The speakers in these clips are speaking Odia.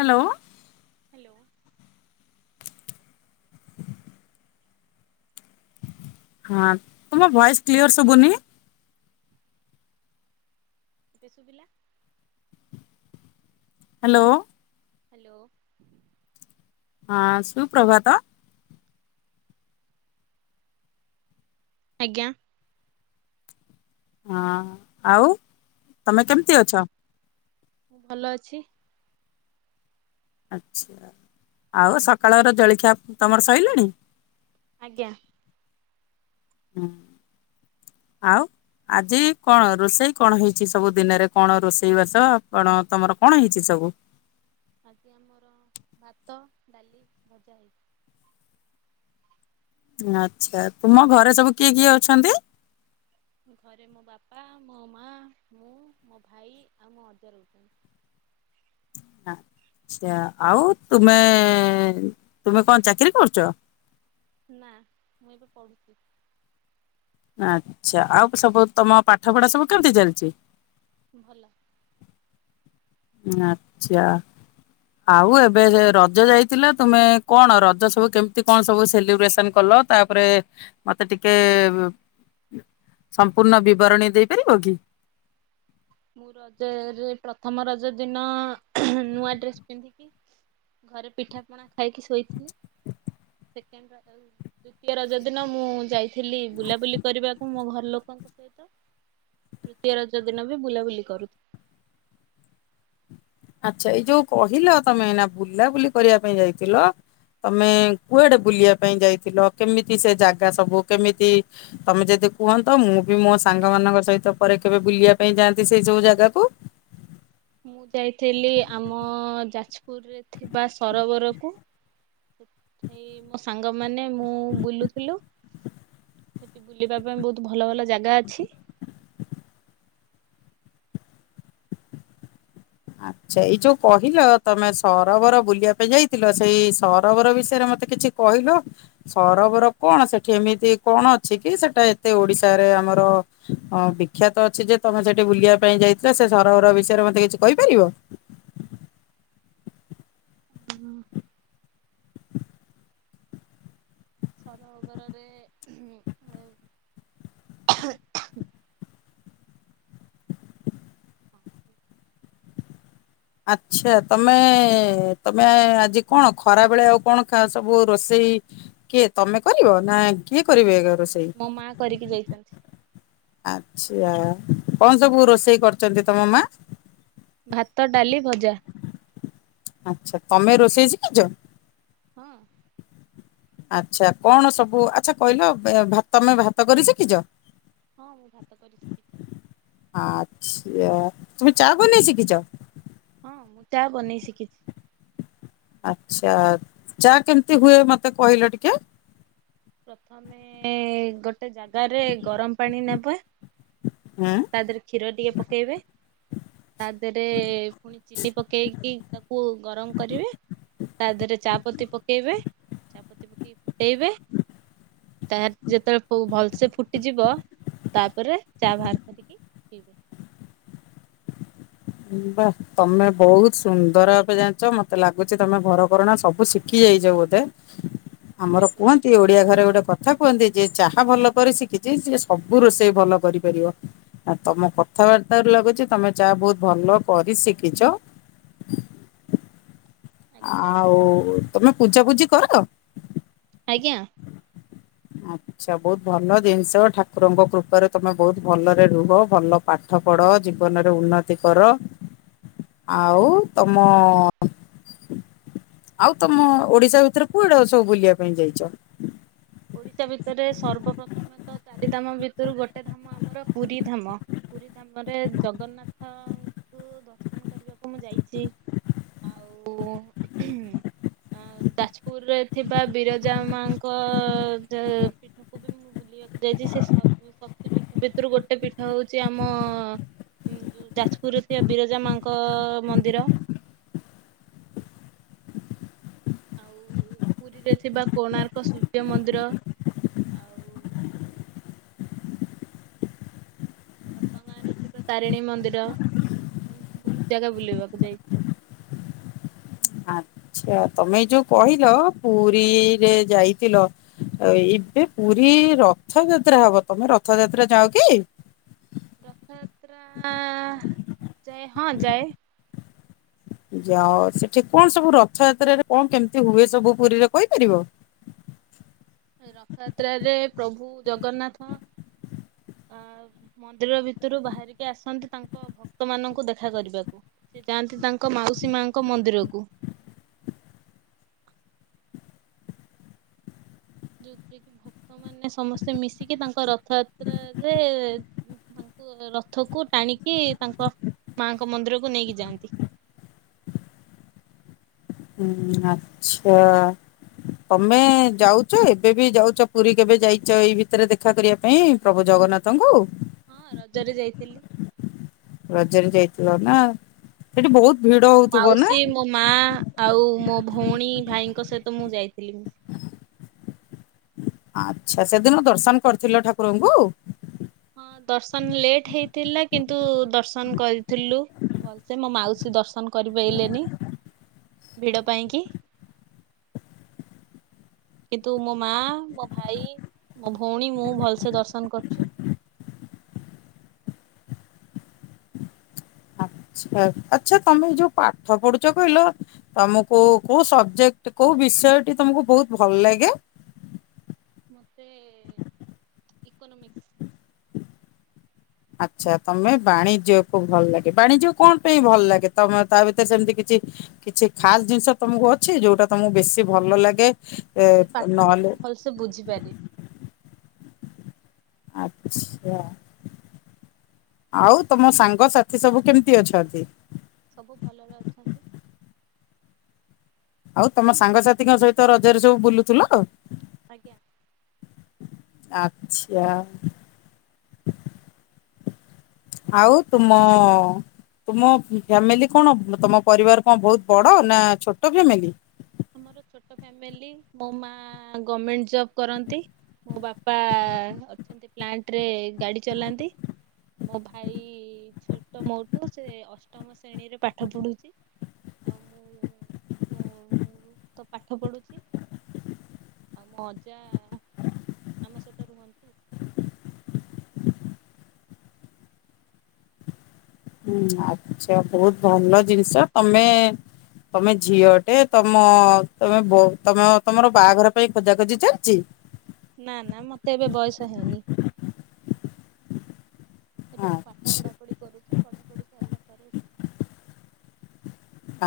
ହ୍ୟାଲୋ। [inaudible] ହଁ ତୁମ ଭଏସ କ୍ଲିଅର ଶୁଭୁନି। ବେ ସୁବିଲା। ହାଲୋଓ। ହାଲୋଓ। ହଁ ସୁ ପ୍ରଭାତ। ଆଜ୍ଞା। ହଁ ଆଉ ତମେ କେମତି ଅଛ। ଭଲ ଅଛି। ଆଚଛା ଆଉ ସକାଳର ଜଳଖିଆ ତମର ସରିଲଣି। ଆଜ୍ଞା। ହୁଁ ଆଉ। ଆଜି କଣ ରୋଷେଇ କଣ ହେଇଛି ସବୁ ଦିନରେ କଣ ରୋଷେଇ ବାସ ଆପଣ ତମର କଣ ହେଇଛି ସବୁ? ସବୁ ଆଜି ଆମର ଭାତ ଡାଲି ଭଜା ହେଇଛି। ଆଚ୍ଛା ତୁମ ଘରେ ସବୁ କିଏ କିଏ ଅଛନ୍ତି। ଘରେ ମୋ ବାପା ମୋ ମା ମୁଁ ମୋ ଭାଇ ଆଉ ମୋ ଅଜା ରହୁଛନ୍ତି। ହଁ। ଆଛା ଆଉ ତୁମେ ତୁମେ କଣ ଚାକିରିୀ କରୁଛ। ନା ମୁଁ ଏବେ ପଢୁଛି। ଆଚ୍ଛା ଆଉ ସବୁ ତମ ପାଠ ପଢା ସବୁ କେମିତି ଚାଲିଛି? ଭଲ। ଆଚ୍ଛା। ଆଉ ଏବେ ରଜ ଯାଇଥିଲା ତୁମେ କଣ ରଜ ସବୁ କେମତି କଣ ସବୁ ସେଲିବ୍ରେସନ କଲ। ଲ ତାପରେ ମତେ ଟିକେ। ସମ୍ପୂର୍ଣ୍ଣ ବିବରଣୀ ଦେଇପାରିବ କି? ମୁଁ ରଜରେ ପ୍ରଥମ ରଜ ଦିନ ନୂଆ ଡ୍ରେସ ପିନ୍ଧିକି ଘରେ ପିଠାପଣା ଖାଇକି ଶୋଇଥିଲି। ସେକେଣ୍ଡ ରଜ ଆ ଦ୍ଵିତୀୟ ରଜ ଦିନ ମୁଁ ଯାଇଥିଲି ବୁଲାବୁଲି କରିବାକୁ ମୋ ଘର ଲୋକଙ୍କ ସହିତ। [inaudible] ତୃତୀୟ ରଜ ଦିନ ବି ବୁଲାବୁଲି କରୁଥି ଆଚ୍ଛା ଏଇ ଯୋଉ କହିଲ ତମେ ନା ବୁଲାବୁଲି କରିବା ପାଇଁ ଯାଇଥିଲ ତମେ କୁଆଡେ ବୁଲିବା ପାଇଁ ଯାଇଥିଲ? କେମିତି ସେ ଜାଗା ସବୁ କେମିତି ତମେ ଯଦି। କୁହନ୍ତ ମୁଁ ବି ମୋ ସାଙ୍ଗ ମାନଙ୍କ ସହିତ ପରେ କେବେ ବୁଲିବା ପାଇଁ ଯାଆନ୍ତି ସେଇ ସବୁ ଜାଗାକୁ। [inaudible] ମୁଁ ଯାଇଥିଲି ଆମ ଯାଜପୁରରେ ଥିବା ସରୋବରକୁ। ସେଠାଇ ମୋ ସାଙ୍ଗମାନେ ମୁଁ ବୁଲୁଥିଲୁ। ସେଠି ବୁଲିବା ପାଇଁ ବହୁତ ଭଲ ଭଲ ଜାଗା ଅଛି। [inaudible] ଆଚ୍ଛା ଏଇ ଯୋଉ କହିଲ ତମେ ସରୋବର ବୁଲିବା ପାଇଁ ଯାଇଥିଲ ସେଇ ସରୋବର ବିଷୟରେ ମତେ କିଛି କହିଲ ସରୋବର କଣ ସେଠି ଏମିତି କଣ ଅଛି କି ସେଟା ଏତେ ଓଡିଶାରେ ଆମର ଅ ବିଖ୍ୟାତ ଅଛି ଯେ ତମେ ସେଠି ବୁଲିବା ପାଇଁ ଯାଇଥିଲ ସେ ସରହର ବିଷୟରେ ମତେ କିଛି କହିପାରିବ? ସୋର ବରରେ [unintelligible] ଆଚ୍ଛା ତମେ ତମେ ଆଜି କଣ ଖରା ବେଳେ ଆଉ କଣ ଖା ସବୁ ରୋଷେଇ ଇ କିଏ ତମେ କରିବ ନା କିଏ କରିବେ? ରୋଷେଇ? ମୋ ମା କରିକି ଯାଇଚନ୍ତି। ଆଚ୍ଛା କଣ ସବୁ ରୋଷେଇ କରଚନ୍ତି ତମ ମା? ଭାତ ଡାଲି ଭଜା। ଆଚ୍ଛା ତମେ ରୋଷେଇ ଶିଖିଚ? ହଁ। ଆଚ୍ଛା କଣ ସବୁ ଆଚ୍ଛା କହିଲ ଅ ଭାତ ତମେ ଭାତ କରି ଶିଖିଚ? ହଁ ମୁଁ ଭାତ କରି ଶିଖିଛି ଆଛା। ତୁମେ ଚାହା ବନେଇ ଶିଖିଚ? ହଁ ମୁଁ ଚା ବନେଇ ଶିଖିଚି। ଆଚ୍ଛା ଚା କେମିତି ହୁଏ ମତେ କହିଲ ଟିକେ? ପ୍ରଥମେ ଗୋଟେ ଜାଗାରେ ଗରମ ପାଣି ନେବା। ହୁଁ ତା ଦେହରେ କ୍ଷୀର ଟିକେ ପକେଇବେ। ତା ଦେହରେ ପୁଣି ଚିନି ପକେଇକି ତାକୁ ଗରମ କରିବେ। ତା ଦେହରେ ଚାପତି ପକେଇବେ, ଚାପତି ପକେଇକି ଫୁଟେଇବେ। [inaudible] ତା ଯେତେବେଳେ ପୁ ଭଲସେ ଫୁଟିଯିବ ତାପରେ ଚା ବାହାର କରିକି ପିଇବେ। [inaudible] ବା ତମେ ବହୁତ ସୁନ୍ଦର ଭାବେ ଜାଣିଚ, ମତେ ଲାଗୁଚି ତମେ ଘର କରଣା ସବୁ ଶିଖି ଯାଇଚ ବୋଧେ। ଆମର ଆଜ୍ଞା କୁହନ୍ତି ଓଡିଆ ଘରେ ଗୋଟେ କଥା କୁହନ୍ତି ଯ ଚାହା ଭଲ କରି ଶିଖିଚି, ସେ ସବୁ ରୋଷେଇ ଭଲ କରିପାରିବ। ଆ ତମ କ ଥା ବାର୍ତ୍ତା ରୁ ଲାଗୁଚି ତମେ ଚା ବହୁତ ଭଲ କରି ଶିଖିଚ। ଆଜ୍ଞା। ଆଉ ତମେ ପୂଜାପୂଜି କର? ଆଜ୍ଞା। ଆଛା ବହୁତ ଭଲ ଜିନିଷ ଠାକୁରଙ୍କ କୃପାରେ ତମେ ବହୁତ ଭଲରେ ରୁହ ଭଲ ପାଠ ପଢ ଜୀବନରେ ଉନ୍ନତି କର। ଆଉ ତମ ଆଉ ତମ ଓଡିଶା ଭିତରେ କୁଆଡ ସବୁ ବୁଲିବା ପାଇଁ ଯାଇଚ? ଓଡିଶା ଭିତରେ ସର୍ବ ପ୍ର୍ରଥମେ ତ ଚାରି ଧାମ ଭିତରୁ, ଗୋଟେ ଧାମ ଆମର ପୁରୀ ଧାମ ପୁରୀ ଧାମରେ ଜଗନ୍ନାଥଙ୍କୁ ଦର୍ଶନ କରିବାକୁ ମୁଁ ଯାଇଛି। [inaudible] ଆ ଯାଜପୁର ରେ ଥିବା ବିରଜା ମାଙ୍କ ପୀଠକୁ ବି ମୁଁ ବୁଲିବାକୁ ଯାଇଛି, ସେ ସ ଶକ୍ତି ପୀଠ ଭିତରୁ ଗୋଟେ ପୀଠ ହଉଛି ଆମ ଯାଜପୁରରେ ଥିବା ବିରଜା ମାଙ୍କ ମନ୍ଦିର। ହୁଁ ଆଉ ପୁରୀରେ ଥିବା କୋଣାର୍କ ସୂର୍ଯ୍ୟ ମନ୍ଦିର, ଆଉ [inaudible] ଘଟଗାଁ ରେ ଥିବା ତାରିଣୀ ମନ୍ଦିର, ଏମିତି ବହୁତ ଜାଗା ବୁଲେଇବାକୁ ଯାଇଛି। ହଁ। ଆଛା ତମେ ଯୋଉ କହିଲ ପୁରୀରେ ଯାଇଥିଲ। ଆ ଏବେ ପୁରୀ ରଥଯାତ୍ରା ହବ, ତମେ ରଥଯାତ୍ରା ଯଅ କି? ରଥଯାତ୍ରା ଯାଏ ହଁ ଯାଏ। ଆଉ ସେଠି କଣ ସବୁ ରଥଯାତ୍ରାରେ କଣ କେମିତି ହୁଏ, ସବୁ ପୁରୀରେ କହିପାରିବ? [inaudible] ରଥଯାତ୍ରାରେ ପ୍ରଭୁ ଜଗନ୍ନାଥ ଅ ମନ୍ଦିର ଭିତରୁ ବାହାରିକି ଆସନ୍ତି, ତାଙ୍କ ଭକ୍ତ ମାନଙ୍କୁ ଦେଖା କରିବାକୁ ସେ ଯାଆନ୍ତି ତାଙ୍କ ମାଉସୀ ମାଙ୍କ ମନ୍ଦିରକୁ [inaudible] ଯୋଉଥିରେ କି ଭକ୍ତ ମାନ ସମସ୍ତେ ମିଶିକି ତାଙ୍କ ରଥଯାତ୍ରରେ ରଥକୁ ଟାଣିକି ତାଙ୍କ ମାଙ୍କ ମନ୍ଦିରକୁ ନେଇକି ଯାଆନ୍ତି। ହୁଁ ଆଛା। ତମେ ଯାଉଛ ଏବେ ବି ଯାଉଛ ପୁରୀ କେବେ ଯାଇଛ ଏଇ ଭିତରେ ଦେଖା କରିବା ପାଇଁ, ପ୍ରଭ ଜ ଜଗନ୍ନାଥଙ୍କୁ ହଁ ରଜରେ ଯାଇଥିଲି। ରଜରେ ଯାଇଥିଲ ନା ସେଠି ବହୁତ ଭିଡ ମୋ ହଉଥିବ ନା ମାଉସୀ ମୋ ମା ଆଉ ମୋ ଭଉଣୀ ଭାଇଙ୍କ ସହିତ ମୁଁ ଯାଇଥିଲି ମୁଁ ଆଛା ସେଦିନ ଦର୍ଶନ କରିଥିଲ ଠାକୁରଙ୍କୁ? ହଁ ଦର୍ଶନ ଲେଟ୍ ହେଇଥିଲା, କିନ୍ତୁ ଦର୍ଶନ କରିଥିଲୁ ଭଲସେ ମୋ ମାଉସୀ ଦର୍ଶନ କରି ପାଇଲେଣି। ଭିଡ଼ ପାଇଁ କି! [inaudible] କିନ୍ତୁ ମୋ ମା ମୋ ଭାଇ ମୋ ଭଉଣୀ ମୁଁ ଭଲସେ ଦର୍ଶନ କରୁଛି। [inaudible] ଆଛ ଆଚ୍ଛା ତମେ ଯୋଉ ପାଠ ପଢୁଛ କହିଲ, ତମକୁ କୋଉ ସବଜେକ୍ଟ କୋଉ ବିଷୟ ଟି ତମକୁ ବହୁତ ଭଲ ଲାଗେ। ମତେ ଇକୋନମିକ୍ସ୍। ଆଚ୍ଛା ତମେ ବାଣିଜ୍ୟକୁୁବ ଭଲ ଲାଗେ, ବାଣିଜ୍ୟ କଣ ପାଇଁ ଭଲ ଲାଗେ ତମେ ତା ଭିତରେ ସେମିତି କିଛି କିଛି ଖାସ ଜିନିଷ ତମକୁ ଅଛି ଯୋଉଟା ତମକୁ ବେଶୀ ଭଲ ଲାଗେ। ଏ ସେ ପାଠଟି ନହେଲେ ମୁଁ ଭଲସେ ବୁଝିପାରି। ଆଚ୍ଛା। ଆଉ ତମ ସାଙ୍ଗସାଥି ସବୁ କେମିତି ଅଛନ୍ତି? ସବୁ ଭଲରେ ଅଛନ୍ତି। ଆଉ ତମ ସାଙ୍ଗସାଥିଙ୍କ ସହିତ ରଜରେ ସବୁ ବୁଲୁଥିଲ? ଆଜ୍ଞା। ଆଚ୍ଛା। ଆଉ ତୁମ ତମ ଫ୍ୟାମିଲି କଣ ତମ ପରିବାର କଣ ବହୁତ ବଡ ନା ଛୋଟ ଫ୍ୟାମିଲି? ଆମର ଛୋଟ ଫ୍ୟାମିଲି ମୋ ମା ଗମେଣ୍ଟ ଜବ୍ କରନ୍ତି। ମୋ ବାପା ଅଛନ୍ତି ପ୍ଲାଣ୍ଟ ରେ ଗାଡି ଚଲାନ୍ତି। ମୋ ଭାଇ ଛୋଟ ମୋଠୁ ସେ ଅଷ୍ଟମ ଶ୍ରେଣୀରେ ପାଠ ପଢୁଚି। ଆଉ ମୁଁ ମୁଁ ତ ପାଠ ପଢୁଚି। ଆଉ ମୋ ଅଜା ଆମ ସହିତ ରୁହନ୍ତି। ହୁଁ ଆଛା ବହୁତ ଭଲ ଜିନିଷ ତମେ ତମେ ଝିଅ ଟେ ତମ ତମେ ତମ ତମର ବାହାଘର ପାଇଁ ଖୋଜାଖୋଜି ଚାଲିଚି? ନା ନା ମତେ ଏବେ ବୟସ ହେଇନି। ଏବେ ମୁଁ ପାଠ ଆଚ୍ଛା ପଢା ପଢି କରୁଚି ପଢାପଢି ସାରିଲା ପରେ ସ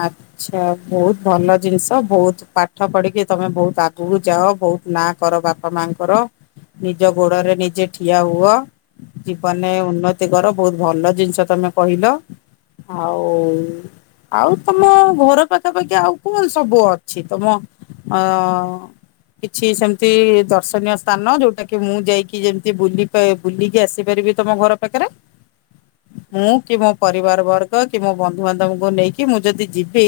ଆଚ୍ଛା ବହୁତ ଭଲ ଜିନିଷ ବହୁତ ପାଠ ପଢିକି ତମେ ବହୁତ ଆଗକୁ ଯାଅ ଭ ବହୁତ ନା କର ବାପା ମାଙ୍କର ନିଜ ଗୋଡରେ ନିଜେ ଠିଆ ହୁଅ। ଜୀବନରେ ଆଜ୍ଞା ଉନ୍ନତି କର ବହୁତ ଭଲ ଜିନିଷ ତମେ କହିଲ ଆଉ ଆଉ ତମ ଘର ପାଖାପାଖି ଆଉ କଣ ସବୁ ଅଛି ତମ ଅ- କିଛି ସେମିତି ଦର୍ଶନୀୟ ସ୍ଥାନ ଯୋଉଟା କି ମୁଁ ଯାଇକି ଯେମତି ବୁଲିକି ଆସିପାରିବି। ଥିବି ତମ ଘର ପାଖରେ ମୁଁ କି ମୋ ପରିବାର ବର୍ଗ କି ମୋ ବନ୍ଧୁବାନ୍ଧବଙ୍କୁ ନେଇକି- କି ମୁଁ ଯଦି ଯିବି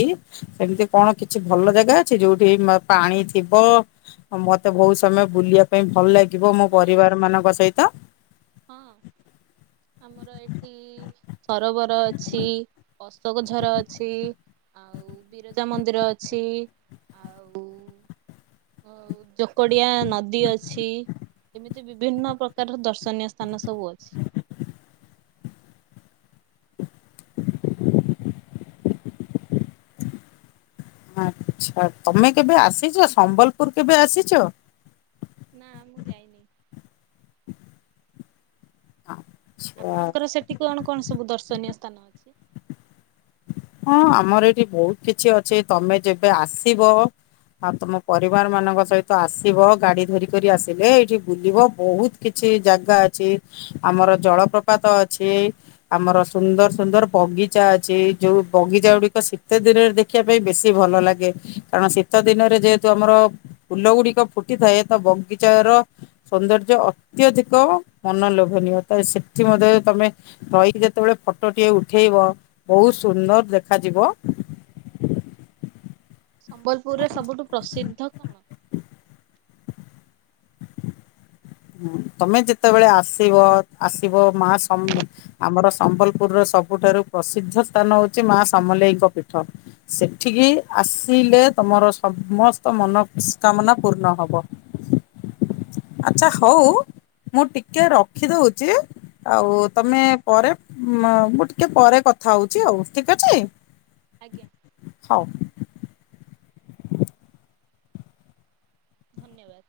ସେମିତି କଣ କିଛି ଭଲ ଜାଗା ଅଛି ଯୋଉଠି ପାଣି ଥିବ। ମୋତେ ବହୁତ ସମୟ ବୁଲିବା ପାଇଁ ଭଲ ଲାଗିବ ମୋ ହଁ ପରିବାର ମାନଙ୍କ ସହିତ। [inaudible] ହଁ ଆମର ଏଇଠି ସରୋବର ଅଛି ଅଶୋକଝର ଅଛି। ଆଉ [inaudible] ବିରଜା ମନ୍ଦିର ଅଛି। ଆଉ [inaudible] ଜୋକଡିଆ ନଦୀ ଅଛି। ଏମିତି ବିଭିନ୍ନ ପ୍ରକାର ଦର୍ଶନୀୟ ସ୍ଥାନ ସବୁ ଅଛି। [unintelligible] ଆଚ୍ଛା ତମେ କେବେ ଆସିଛ ସମ୍ବଲପୁର କେବେ ଆସିଛ? ନା ମୁଁ ଯାଇନି। ହଁ। ଆପଣଙ୍କର ସେଠି କଣ କଣ ସବୁ ଦର୍ଶନୀୟ ସ୍ଥାନ ଅଛି? ହଁ ଆମର ଏଠି ବହୁତ କିଛି ଅଛି ତମେ ଯେବେ ଆସିବ। ଆଉ ତମ ପରିବାର ମାନଙ୍କ ସହିତ ଆସିବ। ଗାଡି ଧରିିକରି ଆସିଲେ ଏଇଠି ବୁଲିବ ବହୁତ କିଛି ଜାଗା ଅଛି ଆମର ଜଳପ୍ରପାତ ଅଛି। ଆମର ସୁନ୍ଦର ସୁନ୍ଦର ବଗି ଚା ଅଛି। ଯୋଉ ବଗିଚା ଗୁଡିକ ଶୀତ ଦିନରେ ଦେଖିବା ପାଇଁ ବେଶୀ ଭଲ ଲାଗେ କାରଣ ଶୀତ ଦିନରେ ଯେହେତୁ ଆମର ଫୁଲ ଗୁଡିକ ଫୁଟିଥାଏ ତ ବଗିଚା ର ସୌନ୍ଦର୍ଯ୍ୟ ଅତ୍ୟଧିକ ମନ ଲୋଭନୀୟ। ସେଠି ମଧ୍ୟ ତମେ ରହିକି ଯେତେବେଳେ ଫଟୋ ଟିକେ ଉଠେଇବ ବହୁ ସୁନ୍ଦର ଦେଖାଯିବ। ସମ୍ବଲପୁରରେ ସବୁଠୁ ପ୍ରସିଦ୍ଧ କଣ? ହୁଁ ତମେ ଯେତେବେଳେ ଆସିବ। ଆସିବ ମା ସମ୍ବ ଆମର ସମ୍ବଲପୁରର ସବୁଠାରୁ ପ୍ରସିଦ୍ଧ ସ୍ଥାନ ହଉଛି ମା ସମଲେଇଙ୍କ ପୀଠ। ସେଠିକି ଆସିଲେ ତମର ସମସ୍ତ ମନସ୍କାମନା ପୂର୍ଣ୍ଣ ହବ। ଆଚ୍ଛା ହୋଉ ମୁଁ ଟିକେ ରଖିଦଉଛି। ଆଉ ତମେ ଆଜ୍ଞା ପରେ ଉଁ ମା ମୁଁ ଟିକେ ପରେ କଥା ହଉଛି ହଉ ଠିକ ଅଛି। ଆଜ୍ଞା ହୋଉ। ଧନ୍ୟବାଦ।